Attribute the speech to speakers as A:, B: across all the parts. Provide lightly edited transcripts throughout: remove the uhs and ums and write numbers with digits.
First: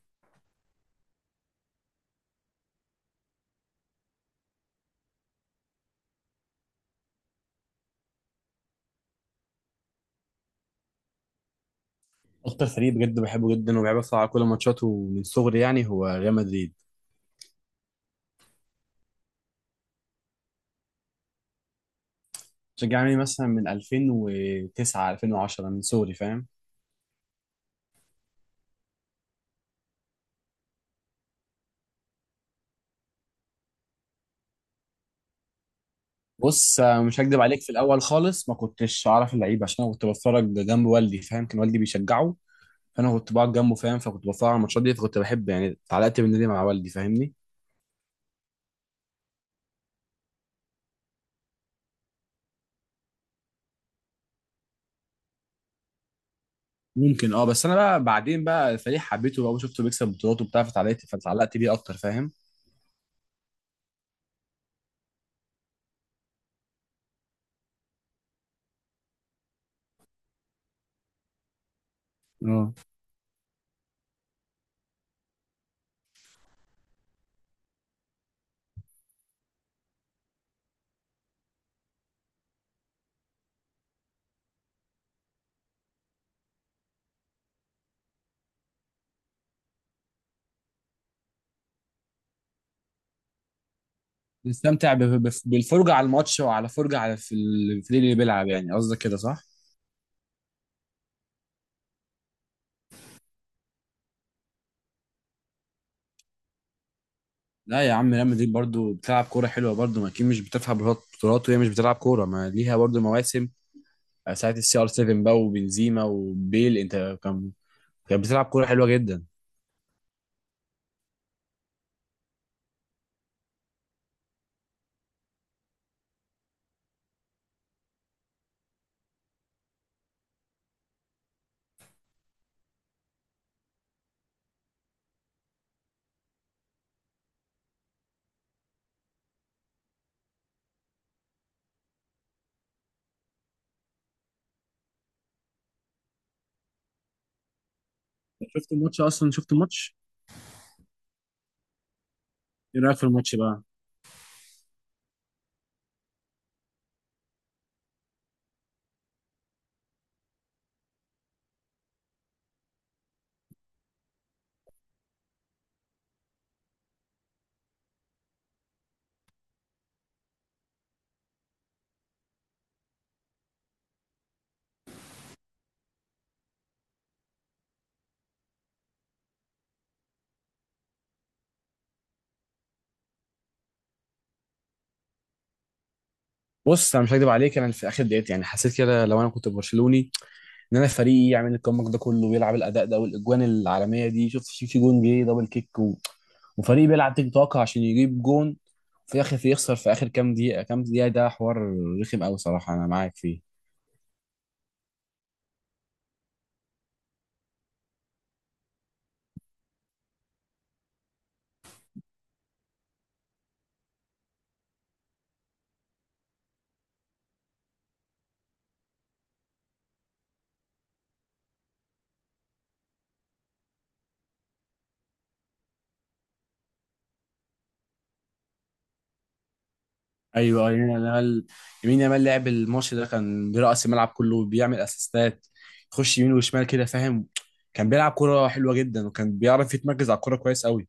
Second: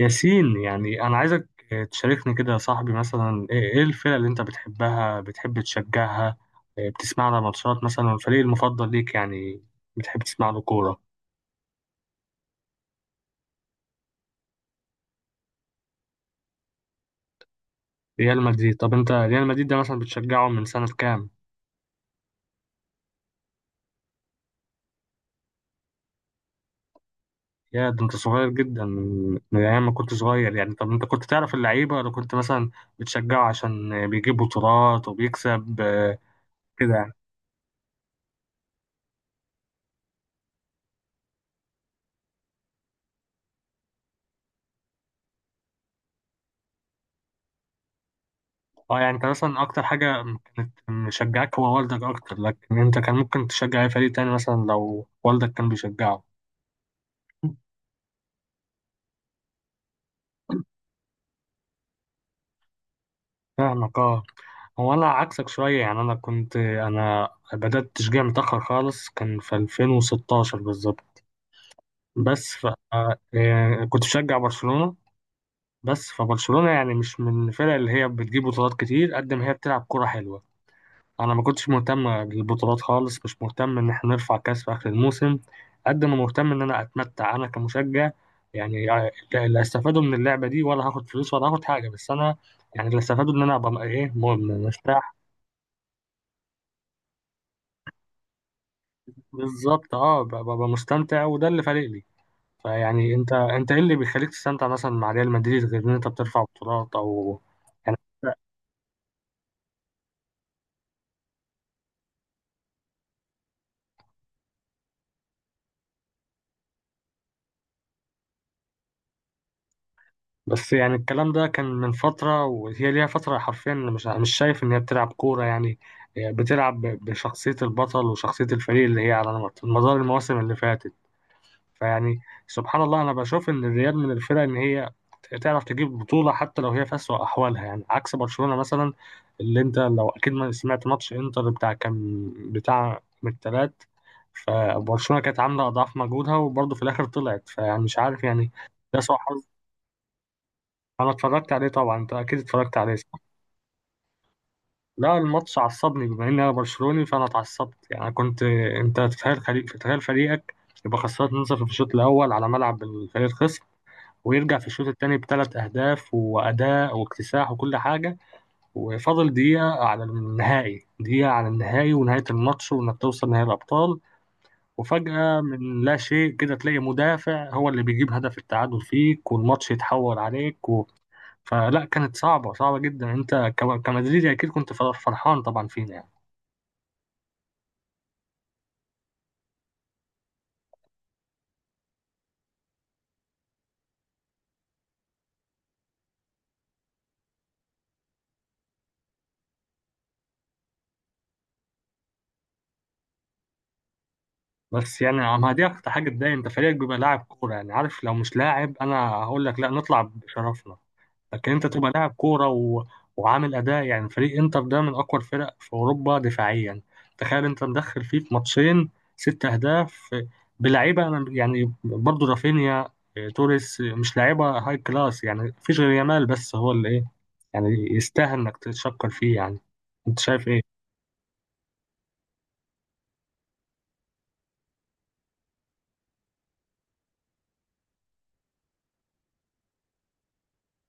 A: ياسين يعني أنا عايزك تشاركني كده يا صاحبي، مثلا إيه الفرق اللي أنت بتحبها، بتحب تشجعها، إيه بتسمع لها ماتشات مثلا، والفريق المفضل ليك يعني بتحب تسمع له كورة.
B: اكتر فريق بجد بحبه جدا وبحب اتفرج على كل ماتشاته من صغري يعني هو ريال مدريد.
A: ريال مدريد. طب أنت ريال مدريد ده مثلا بتشجعه من سنة كام؟
B: بشجع يعني مثلا من 2009 2010 من صغري، فاهم.
A: يا ده أنت صغير جدا، من أيام ما كنت صغير يعني. طب أنت كنت تعرف اللعيبة ولا كنت مثلا بتشجعه عشان بيجيب بطولات وبيكسب؟
B: بص،
A: كده.
B: مش هكدب عليك، في الاول خالص ما كنتش اعرف اللعيبه عشان انا كنت بتفرج جنب والدي، فاهم. كان والدي بيشجعه، فانا كنت بقعد جنبه، فاهم. فكنت بتفرج على الماتشات دي، فكنت بحب يعني اتعلقت بالنادي مع والدي، فاهمني.
A: اه يعني انت مثلا اكتر حاجة كانت مشجعك هو والدك اكتر، لكن انت كان ممكن تشجع اي فريق تاني مثلا لو والدك كان بيشجعه.
B: ممكن، اه، بس انا بقى بعدين بقى الفريق حبيته بقى وشفته بيكسب بطولات وبتاع، فتعلقت بيه اكتر، فاهم.
A: فاهمك اه. هو انا عكسك شوية يعني، انا كنت انا بدأت تشجيع متأخر خالص، كان في 2016 بالظبط. بس ف
B: اه.
A: آه، يعني كنت بشجع برشلونة. بس فبرشلونة يعني مش من الفرق اللي هي بتجيب بطولات كتير قد ما هي بتلعب كرة حلوة. انا ما كنتش مهتم بالبطولات خالص، مش مهتم ان احنا نرفع كاس في اخر الموسم قد ما مهتم ان انا اتمتع انا كمشجع. يعني لا، لا استفادوا من اللعبه دي ولا هاخد فلوس ولا هاخد حاجه، بس انا يعني اللي استفادوا ان انا ابقى
B: نستمتع
A: مرتاح.
B: بالفرجة على الماتش وعلى فرجة على في الفريق اللي بيلعب، يعني قصدك كده، صح؟
A: بالظبط اه، ببقى مستمتع وده اللي فارق لي. فيعني انت ايه اللي بيخليك تستمتع مثلا مع ريال مدريد، غير ان انت بترفع بطولات او
B: لا يا
A: يعني؟
B: عم، ريال مدريد برضو بتلعب كورة حلوة، برضو، ما أكيد مش بتفهم بطولات وهي مش بتلعب كورة، ما ليها برضو مواسم. ساعة السي ار 7 بقى وبنزيما وبيل أنت كانت بتلعب كورة حلوة جدا.
A: بس يعني الكلام ده كان من فترة، وهي ليها فترة حرفيا مش شايف إن هي بتلعب كورة يعني. هي بتلعب بشخصية البطل وشخصية الفريق اللي هي على مدار المواسم اللي فاتت. فيعني سبحان الله، أنا بشوف إن الريال من الفرق إن هي تعرف تجيب بطولة حتى لو هي في أسوأ أحوالها، يعني عكس برشلونة مثلا، اللي أنت لو أكيد ما سمعت ماتش إنتر بتاع، كان بتاع من التلات. فبرشلونة كانت عاملة أضعاف مجهودها وبرضه في الآخر طلعت، فيعني مش عارف يعني.
B: شفت
A: ده
B: الماتش
A: سوء
B: أصلا؟
A: حظ.
B: شفت الماتش؟
A: انا اتفرجت عليه طبعا، انت اكيد اتفرجت
B: إيه
A: عليه
B: رأيك في
A: صح؟
B: الماتش بقى؟
A: لا، الماتش عصبني بما اني انا برشلوني فانا اتعصبت يعني. كنت انت تتخيل فريق، تتخيل فريقك يبقى خسران 2-0 في الشوط الاول على ملعب الفريق الخصم، ويرجع في الشوط الثاني بثلاث اهداف واداء واكتساح وكل حاجه، وفاضل دقيقه على النهائي، دقيقه على النهائي ونهايه الماتش وانك توصل نهائي الابطال. وفجأة من لا شيء كده تلاقي مدافع هو اللي بيجيب هدف التعادل فيك والماتش يتحول عليك. فلا، كانت صعبة، صعبة جدا. انت كمدريدي اكيد كنت فرحان طبعا فينا يعني.
B: بص، أنا مش هكدب عليك، أنا في آخر دقيقة يعني حسيت كده، لو أنا كنت برشلوني ان انا فريقي يعمل الكومباك ده كله ويلعب الاداء ده والاجوان العالميه دي. شفت في جون جه دبل كيك و... وفريق بيلعب تيك توك عشان يجيب جون في الاخر يخسر في اخر كام دقيقه كام دقيقه، ده حوار رخم قوي صراحه، انا معاك فيه.
A: بس يعني ما دي اكتر حاجة تضايق، انت فريقك بيبقى لاعب كورة يعني، عارف لو مش لاعب انا هقول لك لا نطلع بشرفنا، لكن انت تبقى لاعب كوره و... وعامل اداء يعني. فريق انتر ده من اقوى الفرق في اوروبا دفاعيا، تخيل انت مدخل فيه في ماتشين ست اهداف بلعيبه انا يعني، برضو رافينيا، اه، توريس، مش لعيبه هاي كلاس يعني، مفيش غير يامال بس هو اللي ايه يعني يستاهل انك تتشكر فيه يعني. انت شايف ايه؟
B: ايوه، يمين يامال لعب الماتش ده، كان برأس الملعب كله بيعمل اسيستات، يخش يمين وشمال كده، فاهم. كان بيلعب كرة حلوة جدا وكان بيعرف يتمركز على الكرة كويس قوي.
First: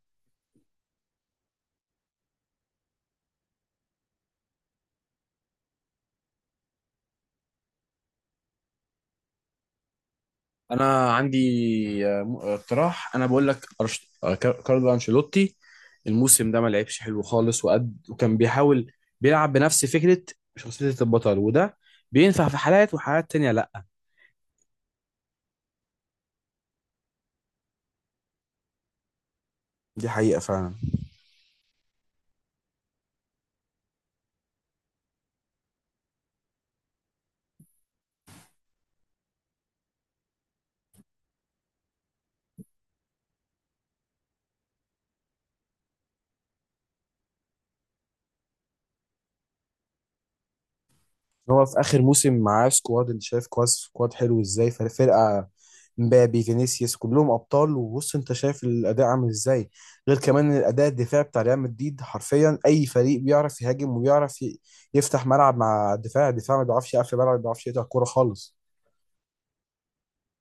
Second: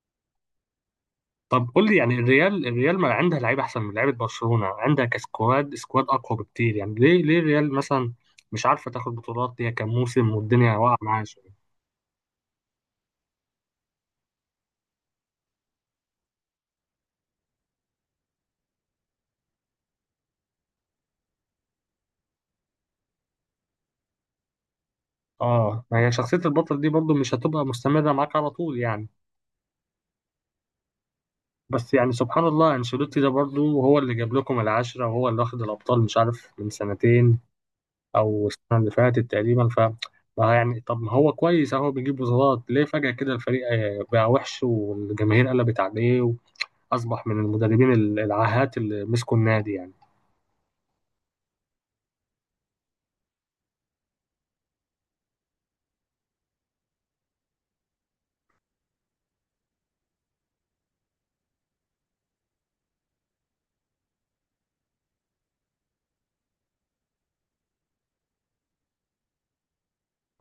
A: طب قول لي يعني، الريال، الريال ما عندها لعيبه احسن من لعيبه برشلونه، عندها كسكواد سكواد اقوى بكتير، يعني ليه ليه الريال مثلا مش عارفه تاخد بطولات؟ هي كام موسم والدنيا واقعه
B: انا
A: معاها.
B: عندي، اقتراح، انا بقول لك، كارلو انشيلوتي الموسم ده ما لعبش حلو خالص، وكان بيحاول بيلعب بنفس فكرة شخصية البطل، وده بينفع في حالات، وحالات تانية لا.
A: اه ما هي شخصية البطل دي برضو مش هتبقى مستمرة معاك على طول يعني.
B: دي حقيقة فعلا.
A: بس يعني سبحان الله، انشيلوتي ده برضو هو اللي جاب لكم العشرة، وهو اللي واخد الأبطال مش عارف من سنتين أو السنة اللي فاتت تقريبا. ف ما يعني طب ما هو كويس، اهو بيجيب بطولات. ليه فجأة كده الفريق بقى وحش والجماهير قلبت عليه، وأصبح من المدربين العاهات اللي مسكوا النادي يعني؟
B: هو في اخر موسم معاه سكواد، انت شايف كواس سكواد حلو ازاي، فرقه مبابي فينيسيوس كلهم ابطال. وبص انت شايف الاداء عامل ازاي، غير كمان الاداء الدفاعي بتاع ريال مدريد. حرفيا اي فريق بيعرف يهاجم وبيعرف يفتح ملعب مع الدفاع ما بيعرفش يقفل ملعب، ما بيعرفش يقطع كوره خالص.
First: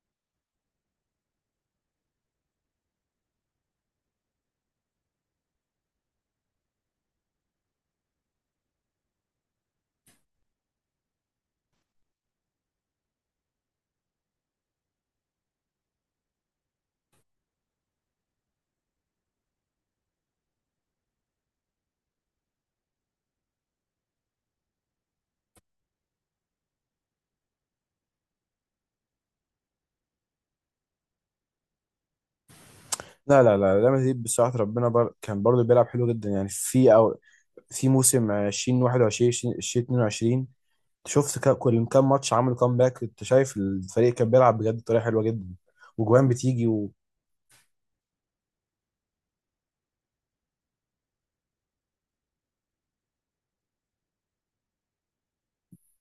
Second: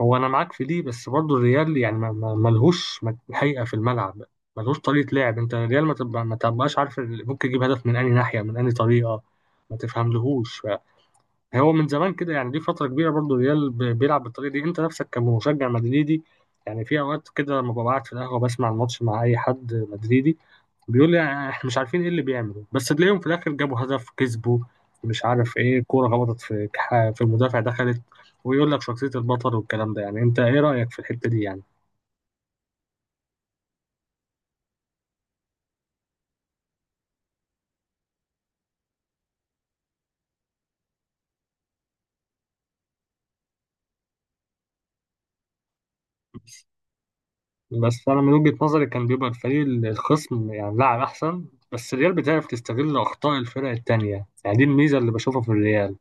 A: هو انا معاك في دي، بس برضو الريال يعني ملهوش حقيقه في الملعب، ملهوش طريقه لعب. انت الريال ما تبقاش عارف، ممكن يجيب هدف من اي ناحيه من اي طريقه، ما تفهملهوش. هو من زمان كده يعني، دي فتره كبيره برضو الريال بيلعب بالطريقه دي. انت نفسك كمشجع مدريدي يعني، في اوقات كده لما ببقى قاعد في القهوه بسمع الماتش مع اي حد مدريدي بيقول لي احنا مش عارفين ايه اللي بيعمله، بس تلاقيهم في الاخر جابوا هدف كسبوا مش عارف ايه، كورة خبطت في في المدافع دخلت، ويقول لك شخصية البطل والكلام ده يعني. انت ايه رأيك في الحتة دي يعني؟
B: لا لا لا، ريال مدريد بصراحه، كان برضه بيلعب حلو جدا يعني، في او في موسم 2021 2022 شفت كل كام ماتش عملوا كامباك، كنت شايف الفريق كان بيلعب بجد بطريقه حلوه جدا وجوان بتيجي و...
A: بس انا من وجهة نظري كان بيبقى الفريق الخصم يعني لاعب احسن، بس الريال بتعرف تستغل اخطاء الفرق التانية يعني، دي الميزة اللي بشوفها في الريال.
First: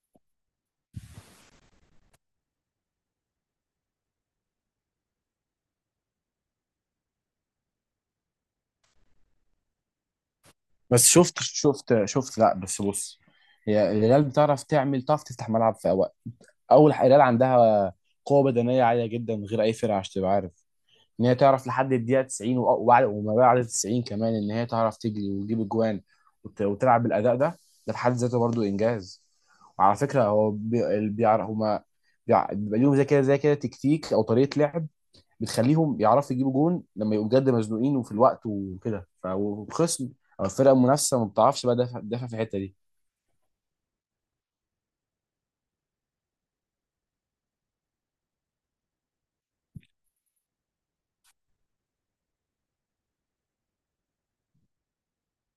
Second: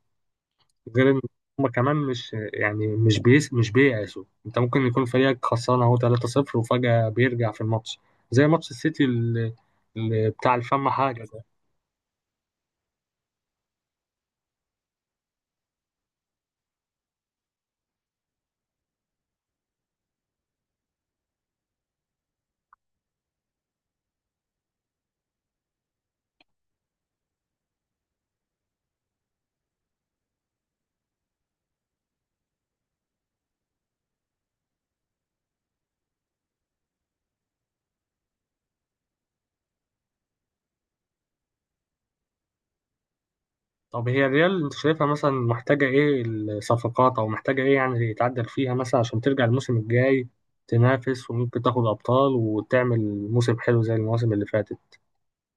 A: غير ان هما كمان مش يعني مش بييأسوا، انت ممكن يكون فريقك خسران اهو 3-0 وفجأة بيرجع في الماتش، زي ماتش السيتي اللي اللي بتاع الفم
B: بس
A: حاجة.
B: شفت، لا بس بص، هي الهلال بتعرف تعمل، تعرف تفتح ملعب في اوقات. اول حاجة الهلال عندها قوه بدنيه عاليه جدا، غير اي فرقه، عشان تبقى عارف ان هي تعرف لحد الدقيقه 90 وما بعد 90 كمان، ان هي تعرف تجري وتجيب اجوان وتلعب بالاداء ده. ده في حد ذاته برضو انجاز. وعلى فكره، هو اللي بيعرف هما، بيبقى ليهم زي كده زي كده تكتيك او طريقه لعب بتخليهم يعرفوا يجيبوا جون لما يبقوا بجد مزنوقين وفي الوقت وكده، فالخصم او الفرقه المنافسه ما بتعرفش بقى، دافع دافع في الحته دي.
A: طب هي الريال انت شايفها مثلا محتاجة ايه؟ الصفقات او محتاجة ايه يعني يتعدل فيها مثلا عشان ترجع الموسم الجاي تنافس وممكن تاخد ابطال وتعمل موسم حلو زي المواسم اللي فاتت.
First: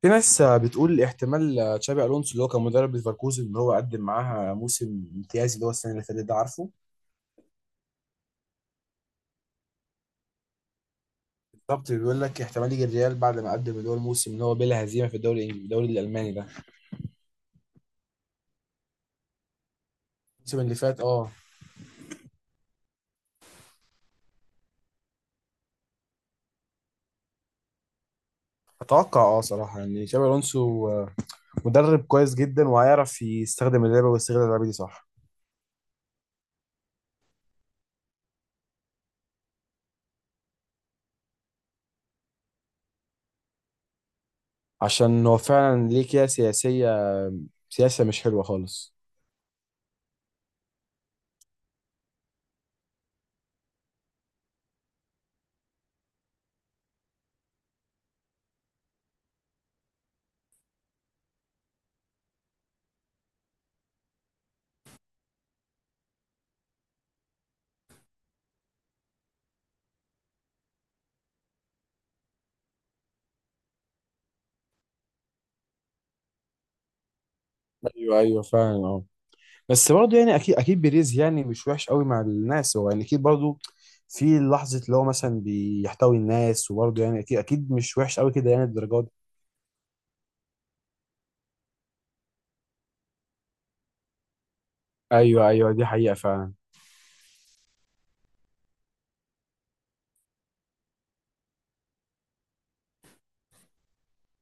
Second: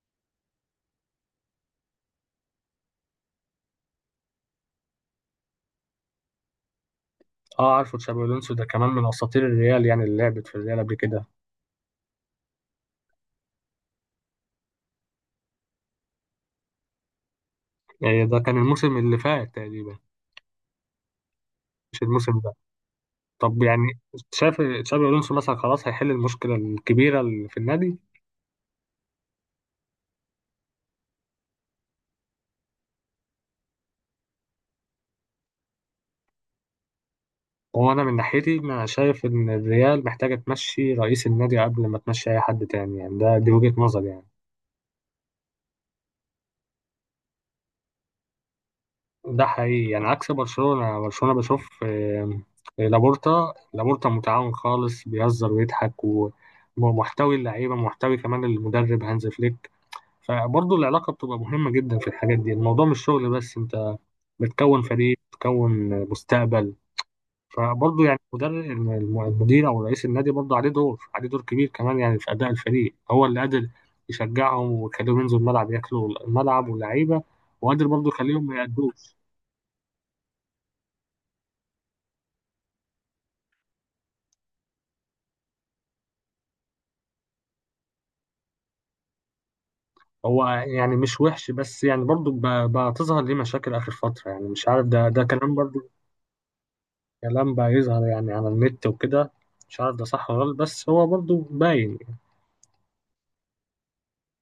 B: في ناس بتقول احتمال تشابي الونسو اللي هو كان مدرب ليفركوزن ان هو قدم معاها موسم امتيازي، اللي هو السنه اللي فاتت ده، عارفه؟
A: اه عارفه، تشابي الونسو ده كمان من اساطير الريال يعني، اللي لعبت في الريال قبل كده.
B: بالظبط، بيقول لك احتمال يجي الريال بعد ما قدم، اللي هو الموسم اللي هو بلا هزيمه في الدوري الالماني ده.
A: يعني ده كان الموسم اللي فات تقريبا،
B: الموسم اللي فات، اه.
A: مش الموسم ده. طب يعني شايف تشابي الونسو مثلا خلاص هيحل المشكلة الكبيرة اللي في النادي؟
B: اتوقع، صراحه يعني تشابي الونسو، مدرب كويس جدا وهيعرف يستخدم اللعبه ويستغل اللعبه دي، صح.
A: هو انا من ناحيتي انا شايف ان الريال محتاجة تمشي رئيس النادي قبل ما تمشي اي حد تاني يعني، ده دي وجهة نظري يعني.
B: عشان هو فعلا ليه كده، سياسه مش حلوه خالص.
A: ده حقيقي يعني، عكس برشلونة. برشلونة بشوف لابورتا، لابورتا متعاون خالص، بيهزر ويضحك، ومحتوي اللعيبة، محتوي كمان المدرب هانز فليك. فبرضه العلاقة بتبقى مهمة جدا في الحاجات دي، الموضوع مش شغل بس، انت بتكون فريق بتكون مستقبل. فبرضه يعني المدرب المدير او رئيس النادي برضه عليه دور، عليه دور كبير كمان يعني في اداء الفريق، هو اللي قادر يشجعهم ويخليهم ينزلوا الملعب ياكلوا الملعب واللعيبة، وقادر برضه
B: ايوه ايوه
A: يخليهم ما
B: فعلا، اه.
A: يأدوش.
B: بس برضه يعني، اكيد اكيد بيريز يعني مش وحش قوي مع الناس، هو يعني اكيد برضه في لحظه اللي هو مثلا بيحتوي الناس، وبرضه يعني اكيد اكيد مش وحش قوي كده يعني الدرجات دي.
A: هو يعني مش وحش، بس يعني برضو بقى تظهر ليه مشاكل آخر فترة، يعني مش عارف، ده
B: ايوه
A: كلام
B: ايوه، دي
A: برضو،
B: حقيقه فعلا.
A: كلام بقى يظهر يعني على النت وكده، مش عارف ده صح ولا غلط، بس هو برضو باين.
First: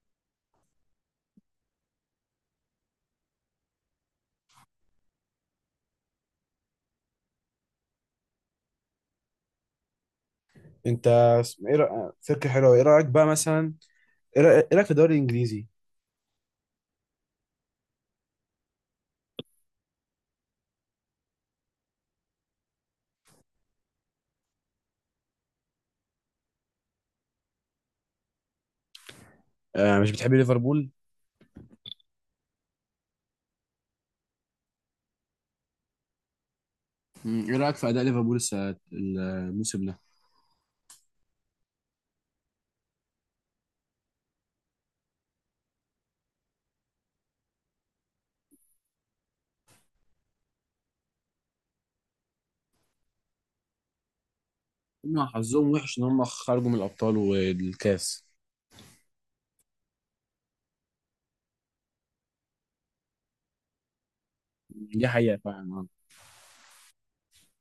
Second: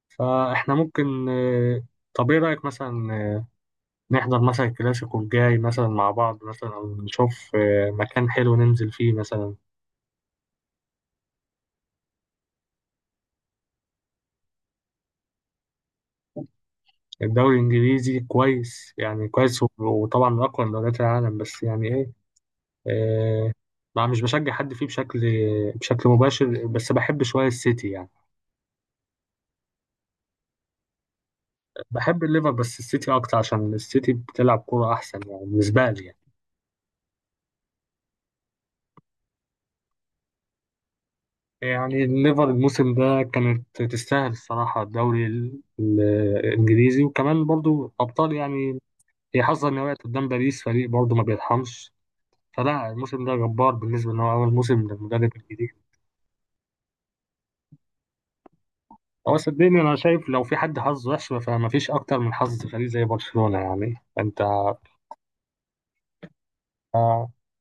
A: فإحنا ممكن، طب إيه رأيك مثلا، نحضر مثلا الكلاسيكو الجاي مثلا مع بعض مثلا، أو نشوف مكان حلو ننزل فيه مثلا.
B: انت، فكره حلوه، ايه رايك بقى مثلا؟ إيه رايك في الدوري الانجليزي؟
A: الدوري الإنجليزي كويس يعني، كويس وطبعا من أقوى دوريات العالم، بس يعني إيه آه، ما مش بشجع حد فيه بشكل مباشر، بس بحب شوية السيتي يعني.
B: آه، مش بتحب ليفربول؟
A: بحب الليفر بس السيتي أكتر عشان السيتي بتلعب كورة أحسن يعني، بالنسبة لي يعني.
B: ايه رايك في اداء ليفربول الموسم ده؟
A: يعني الليفر الموسم ده كانت تستاهل الصراحة الدوري الإنجليزي وكمان برضو أبطال يعني، هي حظها إن هي وقعت قدام باريس، فريق برضو ما بيرحمش. فلا الموسم ده جبار بالنسبة إن هو أول موسم
B: هم
A: للمدرب
B: حظهم
A: الجديد.
B: وحش ان هم خرجوا من الابطال والكاس.
A: هو صدقني أنا شايف لو في حد حظه وحش فما فيش أكتر من حظ فريق زي برشلونة يعني أنت.
B: دي حقيقه فعلا، آه.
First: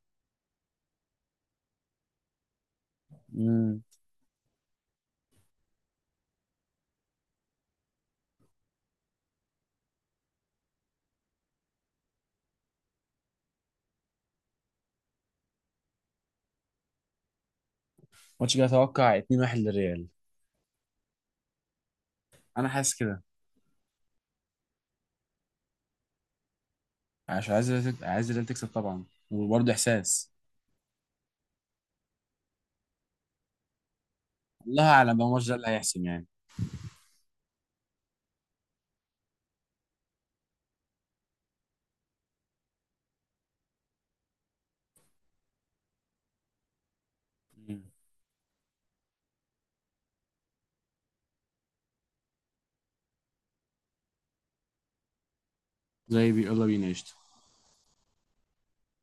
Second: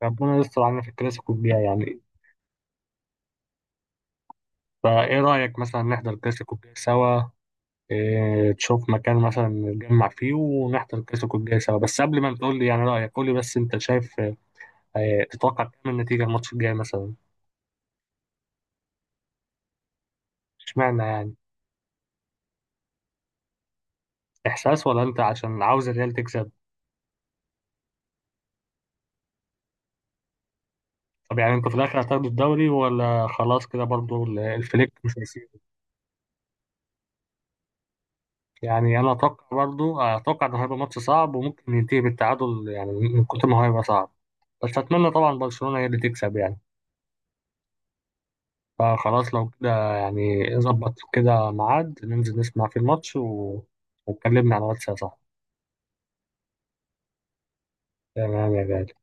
A: ربنا يستر علينا في الكلاسيكو الجاي يعني.
B: مم.
A: فايه رأيك مثلا نحضر الكلاسيكو الجاي سوا؟ إيه تشوف مكان مثلا نتجمع فيه ونحضر الكلاسيكو الجاي سوا، بس قبل ما تقول لي يعني رأيك قول لي بس انت شايف إيه، تتوقع كام النتيجة الماتش الجاي مثلا؟
B: ماتش كده اتوقع 2-1 للريال.
A: اشمعنى يعني؟
B: انا حاسس كده.
A: احساس ولا انت عشان عاوز الريال تكسب؟
B: عشان عايز الريال، تكسب طبعا. وبرضه احساس.
A: طب يعني انتوا في الاخر هتاخدوا الدوري ولا خلاص كده برضو
B: الله
A: الفليك مش
B: اعلم بقى، الماتش
A: هيسيب؟
B: ده اللي هيحسم يعني.
A: يعني انا اتوقع برضو، اتوقع انه هيبقى ماتش صعب وممكن ينتهي بالتعادل يعني من كتر ما هو هيبقى صعب، بس اتمنى طبعا برشلونة هي اللي تكسب يعني.
B: مم.
A: فخلاص لو كده يعني، ظبط كده ميعاد ننزل نسمع فيه الماتش و... واتكلمنا على الواتس يا صاحبي.
B: زي بي، يلا بينا قشطة.
A: تمام يا غالي.